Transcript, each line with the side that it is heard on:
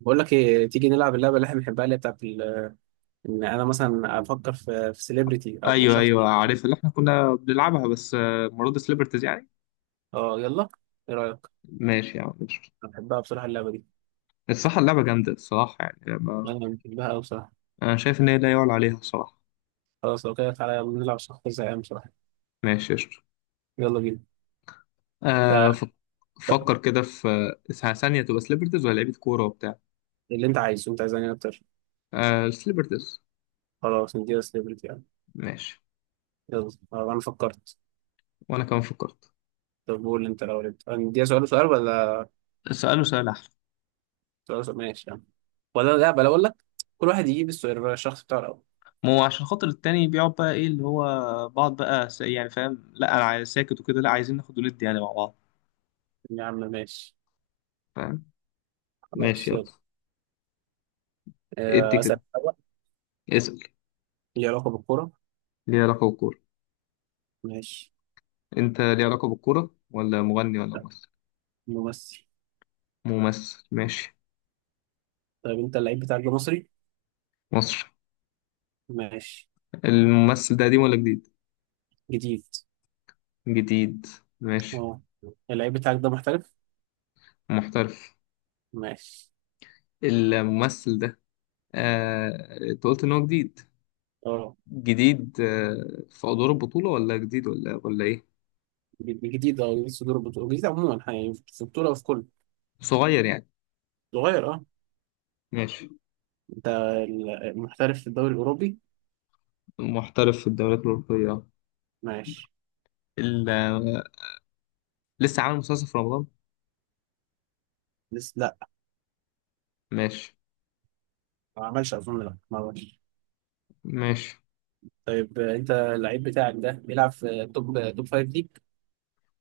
right: بقول لك ايه تيجي نلعب اللعبه اللي احنا بنحبها اللي هي بتاعت ان انا مثلا افكر في سيلبرتي او
left: ايوه
right: شخص.
left: ايوه عارف اللي احنا كنا بنلعبها بس مرات سليبرتيز يعني.
right: اه يلا. ايه رايك.
left: ماشي يا عم ماشي.
right: انا بحبها بصراحه اللعبه دي.
left: الصراحه اللعبه جامده الصراحه يعني ما.
right: انا بحبها قوي بصراحه.
left: انا شايف ان هي لا يعلى عليها الصراحه.
right: خلاص لو كده تعالى يلا نلعب شخص زهقان بصراحه.
left: ماشي يا شطر.
right: يلا بينا.
left: آه
right: تع-
left: ف- فكر كده في ثانيه تبقى سليبرتيز ولا لعيبه كوره وبتاع.
right: اللي انت عايزه انت عايز انهي اكتر.
left: آه سليبرتيز.
right: خلاص نديها سيلبرتي يعني.
left: ماشي.
right: يلا، انا فكرت.
left: وانا كمان فكرت.
right: طب قول انت الاول، انت نديها سؤال وسؤال ولا
left: سأله سؤال احلى.
right: سؤال وسؤال؟ ماشي يعني. ولا لا، بلا اقول لك كل واحد يجيب السؤال الشخص بتاعه الاول.
left: ما هو عشان خاطر التاني بيقعد بقى ايه اللي هو بعض بقى يعني فاهم، لا انا عايز ساكت وكده، لا عايزين ناخد وندي يعني مع بعض.
right: يا عم ماشي.
left: فاهم. ماشي
right: خلاص يلا،
left: يلا. ادي كده.
right: اسال الاول.
left: اسأل.
right: ليه علاقه بالكوره.
left: ليه علاقة بالكورة.
right: ماشي.
left: انت ليه علاقة بالكورة ولا مغني ولا ممثل؟
right: ممثل.
left: ممثل ماشي.
right: طيب انت اللعيب بتاعك ده مصري.
left: مصر.
right: ماشي.
left: الممثل ده قديم ولا جديد؟
right: جديد
left: جديد ماشي.
right: اه. اللعيب بتاعك ده محترف.
left: محترف.
right: ماشي.
left: الممثل ده انت قلت ان هو جديد.
right: اه
left: جديد في ادوار البطولة ولا جديد ولا ايه؟
right: جديد. اه جديد صدور البطولة، جديد عموما يعني في البطولة وفي كله.
left: صغير يعني.
right: صغير اه.
left: ماشي.
right: انت محترف في الدوري الأوروبي.
left: محترف في الدوريات الأوروبية.
right: ماشي.
left: ال... آه، لسه عامل مسلسل في رمضان؟
right: لسه لا.
left: ماشي
right: ما عملش أظن، لا ما عملش.
left: ماشي.
right: طيب، انت اللعيب بتاعك ده بيلعب في توب فايف ليج.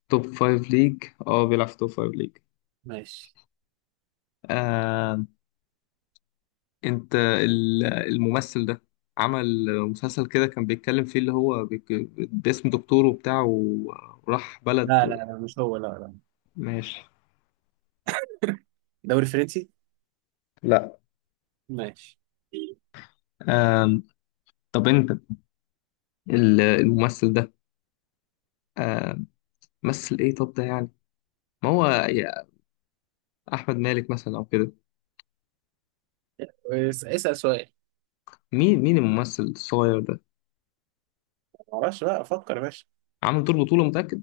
left: توب فايف ليج اه بيلعب في توب فايف ليج.
right: ماشي.
left: انت الممثل ده عمل مسلسل كده كان بيتكلم فيه اللي هو باسم دكتور وبتاع وراح
right: لا لا
left: بلد.
right: لا مش هو، لا لا.
left: ماشي.
right: دوري فرنسي.
left: لا.
right: ماشي.
left: آم، طب انت الممثل ده آم، مثل ايه طب ده يعني. ما هو يا احمد مالك مثلا او كده.
right: اسأل سؤال.
left: مين الممثل الصغير ده؟
right: ما اعرفش بقى، افكر يا باشا.
left: عامل دور بطولة متأكد؟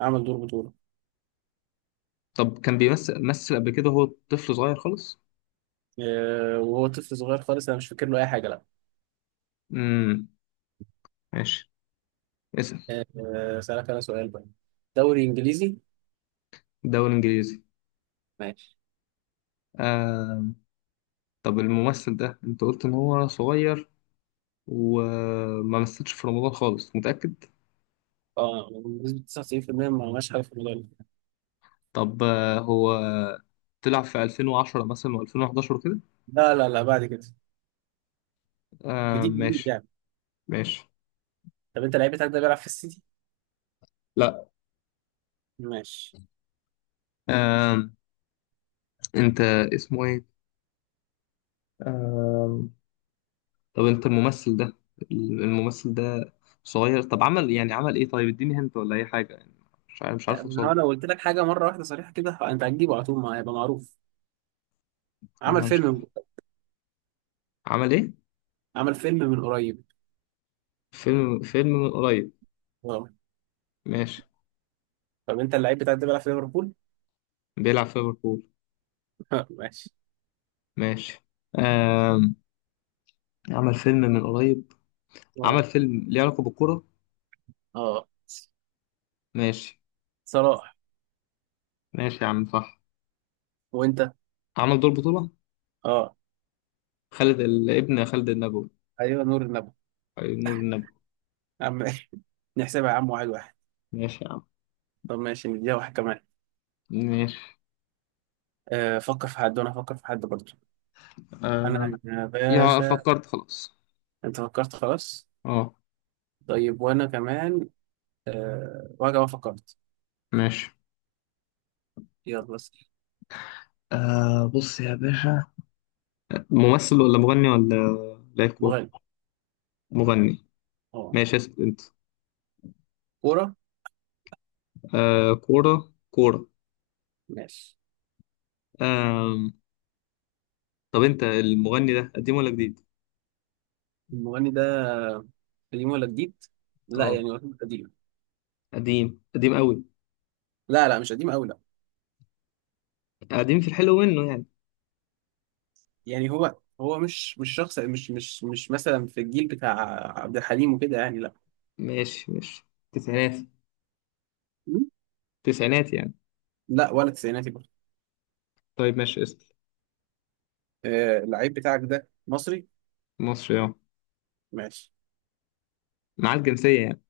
right: اعمل دور بطولة.
left: طب كان بيمثل مثل قبل كده هو طفل صغير خالص؟
right: وهو طفل صغير خالص انا مش فاكر له اي حاجه لا.
left: امم ماشي. اسأل.
right: اسالك انا سؤال بقى. دوري انجليزي.
left: دوري انجليزي.
right: ماشي.
left: آم، طب الممثل ده انت قلت ان هو صغير وما مثلش في رمضان خالص متأكد؟
right: اه، بنسبه 99% ما عملش حاجه في الموضوع ده.
left: طب هو طلع في 2010 مثلا و2011 كده؟
right: لا لا لا، بعد كده.
left: آه
right: جديد جديد
left: ماشي.
right: يعني.
left: ماشي.
right: طب انت لعيب بتاعك ده بيلعب في السيتي.
left: لا.
right: ماشي.
left: آه، انت، اسمه ايه؟ آه طب انت الممثل ده. الممثل ده صغير، طب عمل يعني عمل ايه؟ طيب اديني هنت ولا اي حاجة يعني. مش عارف، مش
right: لا،
left: عارف
right: ما
left: اوصل
right: هو لو قلت لك حاجه مره واحده صريحه كده انت هتجيبه على طول، ما هيبقى معروف.
left: له.
right: عمل
left: انا مش عارف.
right: فيلم.
left: عمل ايه؟
right: عمل فيلم من قريب.
left: فيلم، فيلم من قريب.
right: اه.
left: ماشي.
right: طب انت اللعيب بتاعك ده بيلعب في ليفربول.
left: بيلعب في ليفربول.
right: ماشي.
left: ماشي. آه، عمل فيلم من قريب. عمل
right: اه.
left: فيلم ليه علاقة بالكورة.
right: اه،
left: ماشي.
right: صلاح.
left: ماشي يا عم صح.
right: وانت.
left: عمل دور بطولة.
right: اه.
left: خالد الابن، خالد النبوي.
right: ايوه، نور النبي.
left: أي نور النبوي.
right: عم. نحسبها يا عم، واحد واحد.
left: ماشي يا عم
right: طب ماشي، نديها واحد كمان.
left: ماشي.
right: فكر في حد وانا افكر في حد برضه.
left: آه
right: انا يا
left: يا
right: باشا.
left: فكرت خلاص.
right: انت فكرت خلاص.
left: اه.
right: طيب وانا كمان. وانا كمان فكرت.
left: ماشي.
right: يلا بس.
left: آه بص يا باشا، ممثل ولا مغني ولا لاعب كورة؟
right: مغني
left: مغني
right: اه.
left: ماشي. اسأل انت.
right: كورة.
left: كورة كورة.
right: ماشي.
left: آه طب انت المغني ده قديم ولا جديد؟
right: المغني ده قديم ولا جديد. لا
left: اه
right: يعني هو قديم.
left: قديم. قديم قوي؟
right: لا لا، مش قديم قوي لا.
left: قديم في الحلو منه يعني.
right: يعني هو مش شخص، مش مثلا في الجيل بتاع عبد الحليم وكده يعني لا.
left: ماشي ماشي. تسعينات؟
right: م؟
left: تسعينات يعني.
right: لا ولا تسعيناتي برضه.
left: طيب ماشي، اسأل.
right: اللعيب بتاعك ده مصري.
left: مصري اه.
right: ماشي.
left: معاه الجنسية يعني.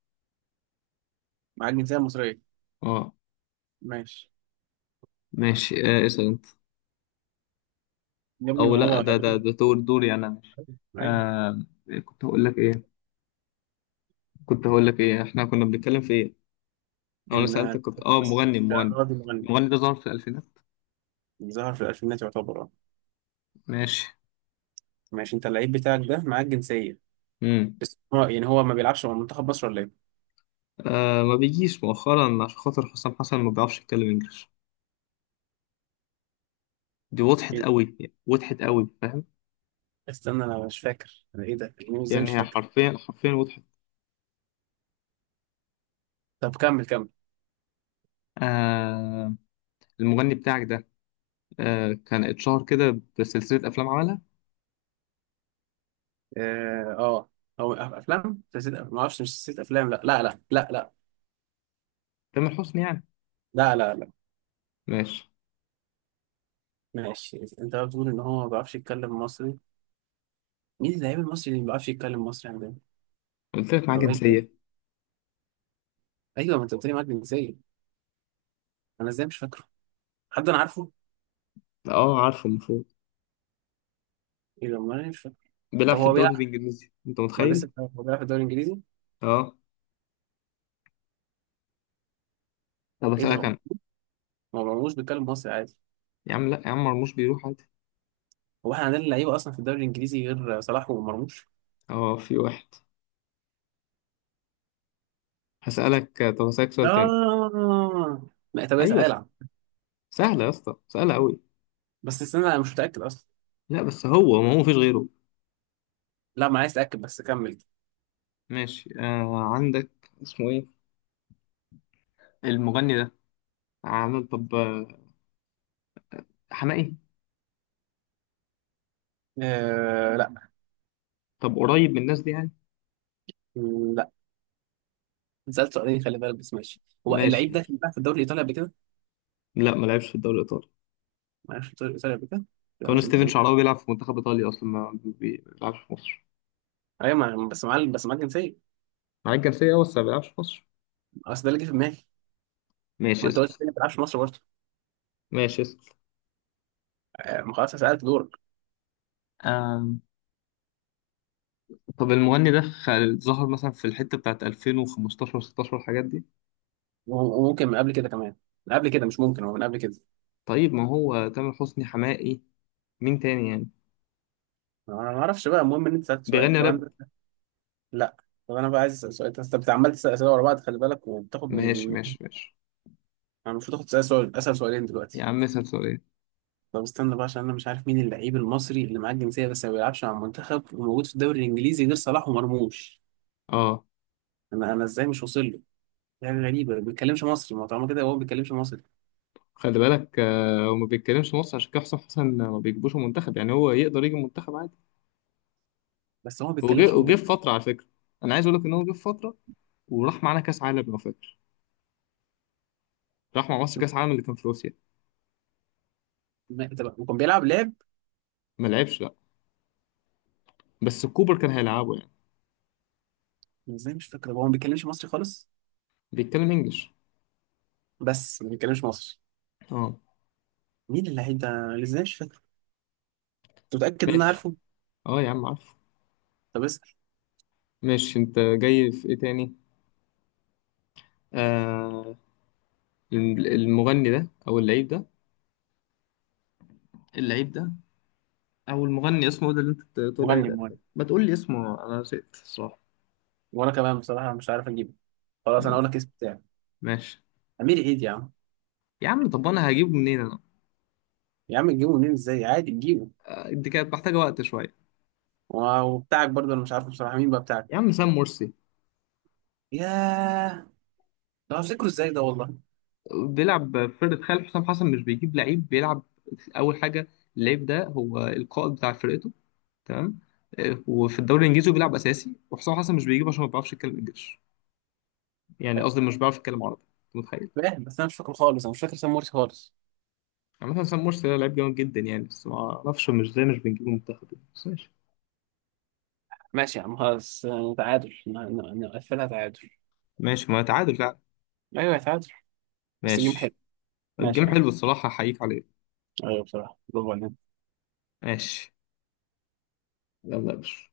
right: معاك جنسية مصرية.
left: اه
right: ماشي.
left: ماشي. اسأل انت.
right: يا ابني
left: او
right: ما
left: لا
right: هو
left: ده ده
right: دول.
left: ده دوري انا. ماشي.
right: ايوه.
left: آه كنت هقول لك ايه. كنت هقول لك ايه احنا كنا بنتكلم في ايه؟ أو انا
right: ان
left: سألتك، كنت اه
right: بس
left: مغني
right: ده
left: مغني.
right: راجل مغني.
left: المغني ده ظهر في الالفينات.
right: ظهر في الالفينات يعتبر اه.
left: ماشي.
right: ماشي، انت اللعيب بتاعك ده معاك جنسيه،
left: امم
right: بس هو يعني هو ما بيلعبش مع منتخب مصر ولا ايه؟
left: ما بيجيش مؤخرا عشان خاطر حسام حسن ما بيعرفش يتكلم انجلش. دي وضحت
right: ايه ده؟
left: قوي. وضحت قوي فاهم.
right: استنى، انا مش فاكر انا، ايه ده؟ يعني ازاي
left: يعني
right: مش
left: هي
right: فاكر؟
left: حرفيا حرفيا وضحت.
right: طب كمل كمل.
left: آه المغني بتاعك ده، آه كان اتشهر كده بسلسلة افلام عملها.
right: اه. هو افلام؟ نسيت ما اعرفش، مش نسيت افلام لا لا لا لا لا.
left: تامر حسني يعني.
right: لا لا لا.
left: ماشي.
right: ماشي، انت بقى بتقول ان هو ما بيعرفش يتكلم مصري. مين اللعيب المصري اللي ما بيعرفش يتكلم مصري عندنا؟
left: قلت لك معاه
right: طب ايه.
left: جنسية.
right: ايوه، ما انت قلت لي معاك جنسيه. انا ازاي مش فاكره؟ حد انا عارفه؟
left: اه عارفه المفروض.
right: ايه ده؟ ما أنا مش.
left: بيلعب
right: ده
left: في
right: هو بيلعب.
left: الدوري الانجليزي، انت
right: ما أنا
left: متخيل.
right: هو بيلعب في الدوري الانجليزي.
left: اه طب
right: ايه ده؟
left: اسالك
right: هو
left: انا.
right: ما مرموش بيتكلم مصري عادي.
left: يا عم لا يا عم، مرموش بيروح عادي.
right: هو احنا عندنا لعيبه اصلا في الدوري الانجليزي غير صلاح ومرموش.
left: اه في واحد. هسالك، طب هسالك سؤال تاني.
right: اه لا، طب اسال
left: ايوه.
right: العب.
left: سهله يا اسطى سهله قوي.
right: بس استنى، انا مش متاكد اصلا.
left: لا بس هو ما هو مفيش غيره.
right: لا ما عايز اتاكد، بس كمل.
left: ماشي آه عندك. اسمه ايه المغني ده؟ عامل طب حماقي؟
right: آه لا.
left: طب قريب من الناس دي يعني.
right: لا. سالت سؤالين خلي بالك، بس ماشي. هو
left: ماشي
right: اللعيب ده
left: ماشي.
right: كان بيلعب في الدوري الايطالي قبل كده.
left: لا ما لعبش في الدوري الايطالي.
right: ما عرفش الدوري الايطالي قبل كده. لا
left: كان
right: مش
left: ستيفن
right: الفلوس.
left: شعراوي بيلعب في منتخب ايطاليا اصلا ما بي- بيلعبش في مصر.
right: ايوه، ما بس معاه، بس معاه الجنسيه.
left: معاه الجنسيه بس ما بيلعبش في مصر.
right: اصل ده اللي جه في دماغي.
left: ماشي،
right: ما انت
left: اسال.
right: قلت لي ما بتلعبش في مصر برضه.
left: ماشي اسال.
right: آه، ما خلاص سالت دورك.
left: آم، طب المغني ده ظهر مثلا في الحتة بتاعت 2015-16 الحاجات دي.
right: وممكن من قبل كده كمان. من قبل كده، مش ممكن هو من قبل كده.
left: طيب ما هو تامر حسني، حماقي، مين تاني يعني؟
right: انا ما اعرفش بقى، المهم ان انت سالت سؤال
left: بيغني
right: طب
left: راب.
right: انا. لا، طب انا بقى عايز اسال سؤال، انت عمال تسال اسئله ورا بعض خلي بالك، وبتاخد من.
left: ماشي ماشي ماشي.
right: انا المفروض اخد سؤال سؤال، اسال سؤالين
left: يا
right: دلوقتي.
left: عم اسأل سؤالين.
right: طب استنى بقى عشان انا مش عارف مين اللعيب المصري اللي معاه الجنسيه بس ما بيلعبش مع المنتخب وموجود في الدوري الانجليزي غير صلاح ومرموش.
left: اه
right: انا ازاي مش واصل له. حاجه غريبه ما بيتكلمش مصري، ما هو طالما كده هو ما بيتكلمش مصري.
left: خلي بالك. هو ما بيتكلمش مصر عشان كده حسام حسن ما بيجيبوش المنتخب، يعني هو يقدر يجي المنتخب عادي.
right: بس هو ما
left: وجه،
right: بيتكلمش
left: وجه في فترة على فكرة. انا عايز اقول لك ان هو جه في فترة وراح معانا كاس عالم لو فاكر. راح مع مصر كاس عالم اللي كان في روسيا.
right: طب وكان بيلعب لعب.
left: ما لعبش لا، بس كوبر كان هيلعبه يعني.
right: أنا ازاي مش فاكر؟ هو ما بيتكلمش مصري خالص.
left: بيتكلم انجلش.
right: بس ما بيتكلمش مصري.
left: اه.
right: مين اللعيب ده؟ أنا ازاي مش فاكر؟ انت متاكد ان انا
left: ماشي.
right: عارفه؟
left: اه يا عم عارف.
right: طب اسال.
left: مش انت جاي في ايه تاني؟ آه المغني ده او اللعيب ده. اللعيب ده، او المغني اسمه ده اللي انت بتقول عليه
right: مغني
left: ده.
right: مغني
left: ما تقول لي اسمه، انا نسيت الصراحه.
right: وانا كمان بصراحه مش عارف اجيبه. خلاص انا
left: م-
right: اقول لك اسم بتاعي.
left: ماشي
right: امير عيد يا عم.
left: يا عم. طب انا هجيبه منين انا؟
right: يا عم تجيبه منين؟ ازاي؟ عادي تجيبه.
left: دي كانت محتاجه وقت شويه.
right: وبتاعك برضه انا مش عارف بصراحه، مين بقى بتاعك.
left: يا عم سام مرسي.
right: ياه. ده هفتكره ازاي ده والله.
left: بيلعب في فرقه خالد. حسام حسن مش بيجيب لعيب بيلعب. اول حاجه، اللعيب ده هو القائد بتاع فرقته. تمام. وفي الدوري الانجليزي بيلعب اساسي، وحسام حسن مش بيجيبه عشان ما بيعرفش يتكلم انجلش. يعني قصدي مش بيعرف يتكلم عربي. متخيل.
right: فاهم، بس انا مش فاكره خالص، انا مش فاكر سمورتي خالص.
left: عامة حسام مرسي ده لعيب جامد جدا يعني، بس ما اعرفش مش ازاي مش بنجيبه منتخب يعني، بس ماشي.
right: ماشي يا عم خلاص، تعادل نقفلها تعادل.
left: ماشي ما تعادل فعلا.
right: ايوه تعادل. بس الجيم حلو.
left: ماشي.
right: ماشي
left: الجيم
right: يا عم.
left: حلو الصراحة، أحييك عليه.
right: ايوه بصراحه، برافو عليك.
left: ماشي. يلا يا باشا.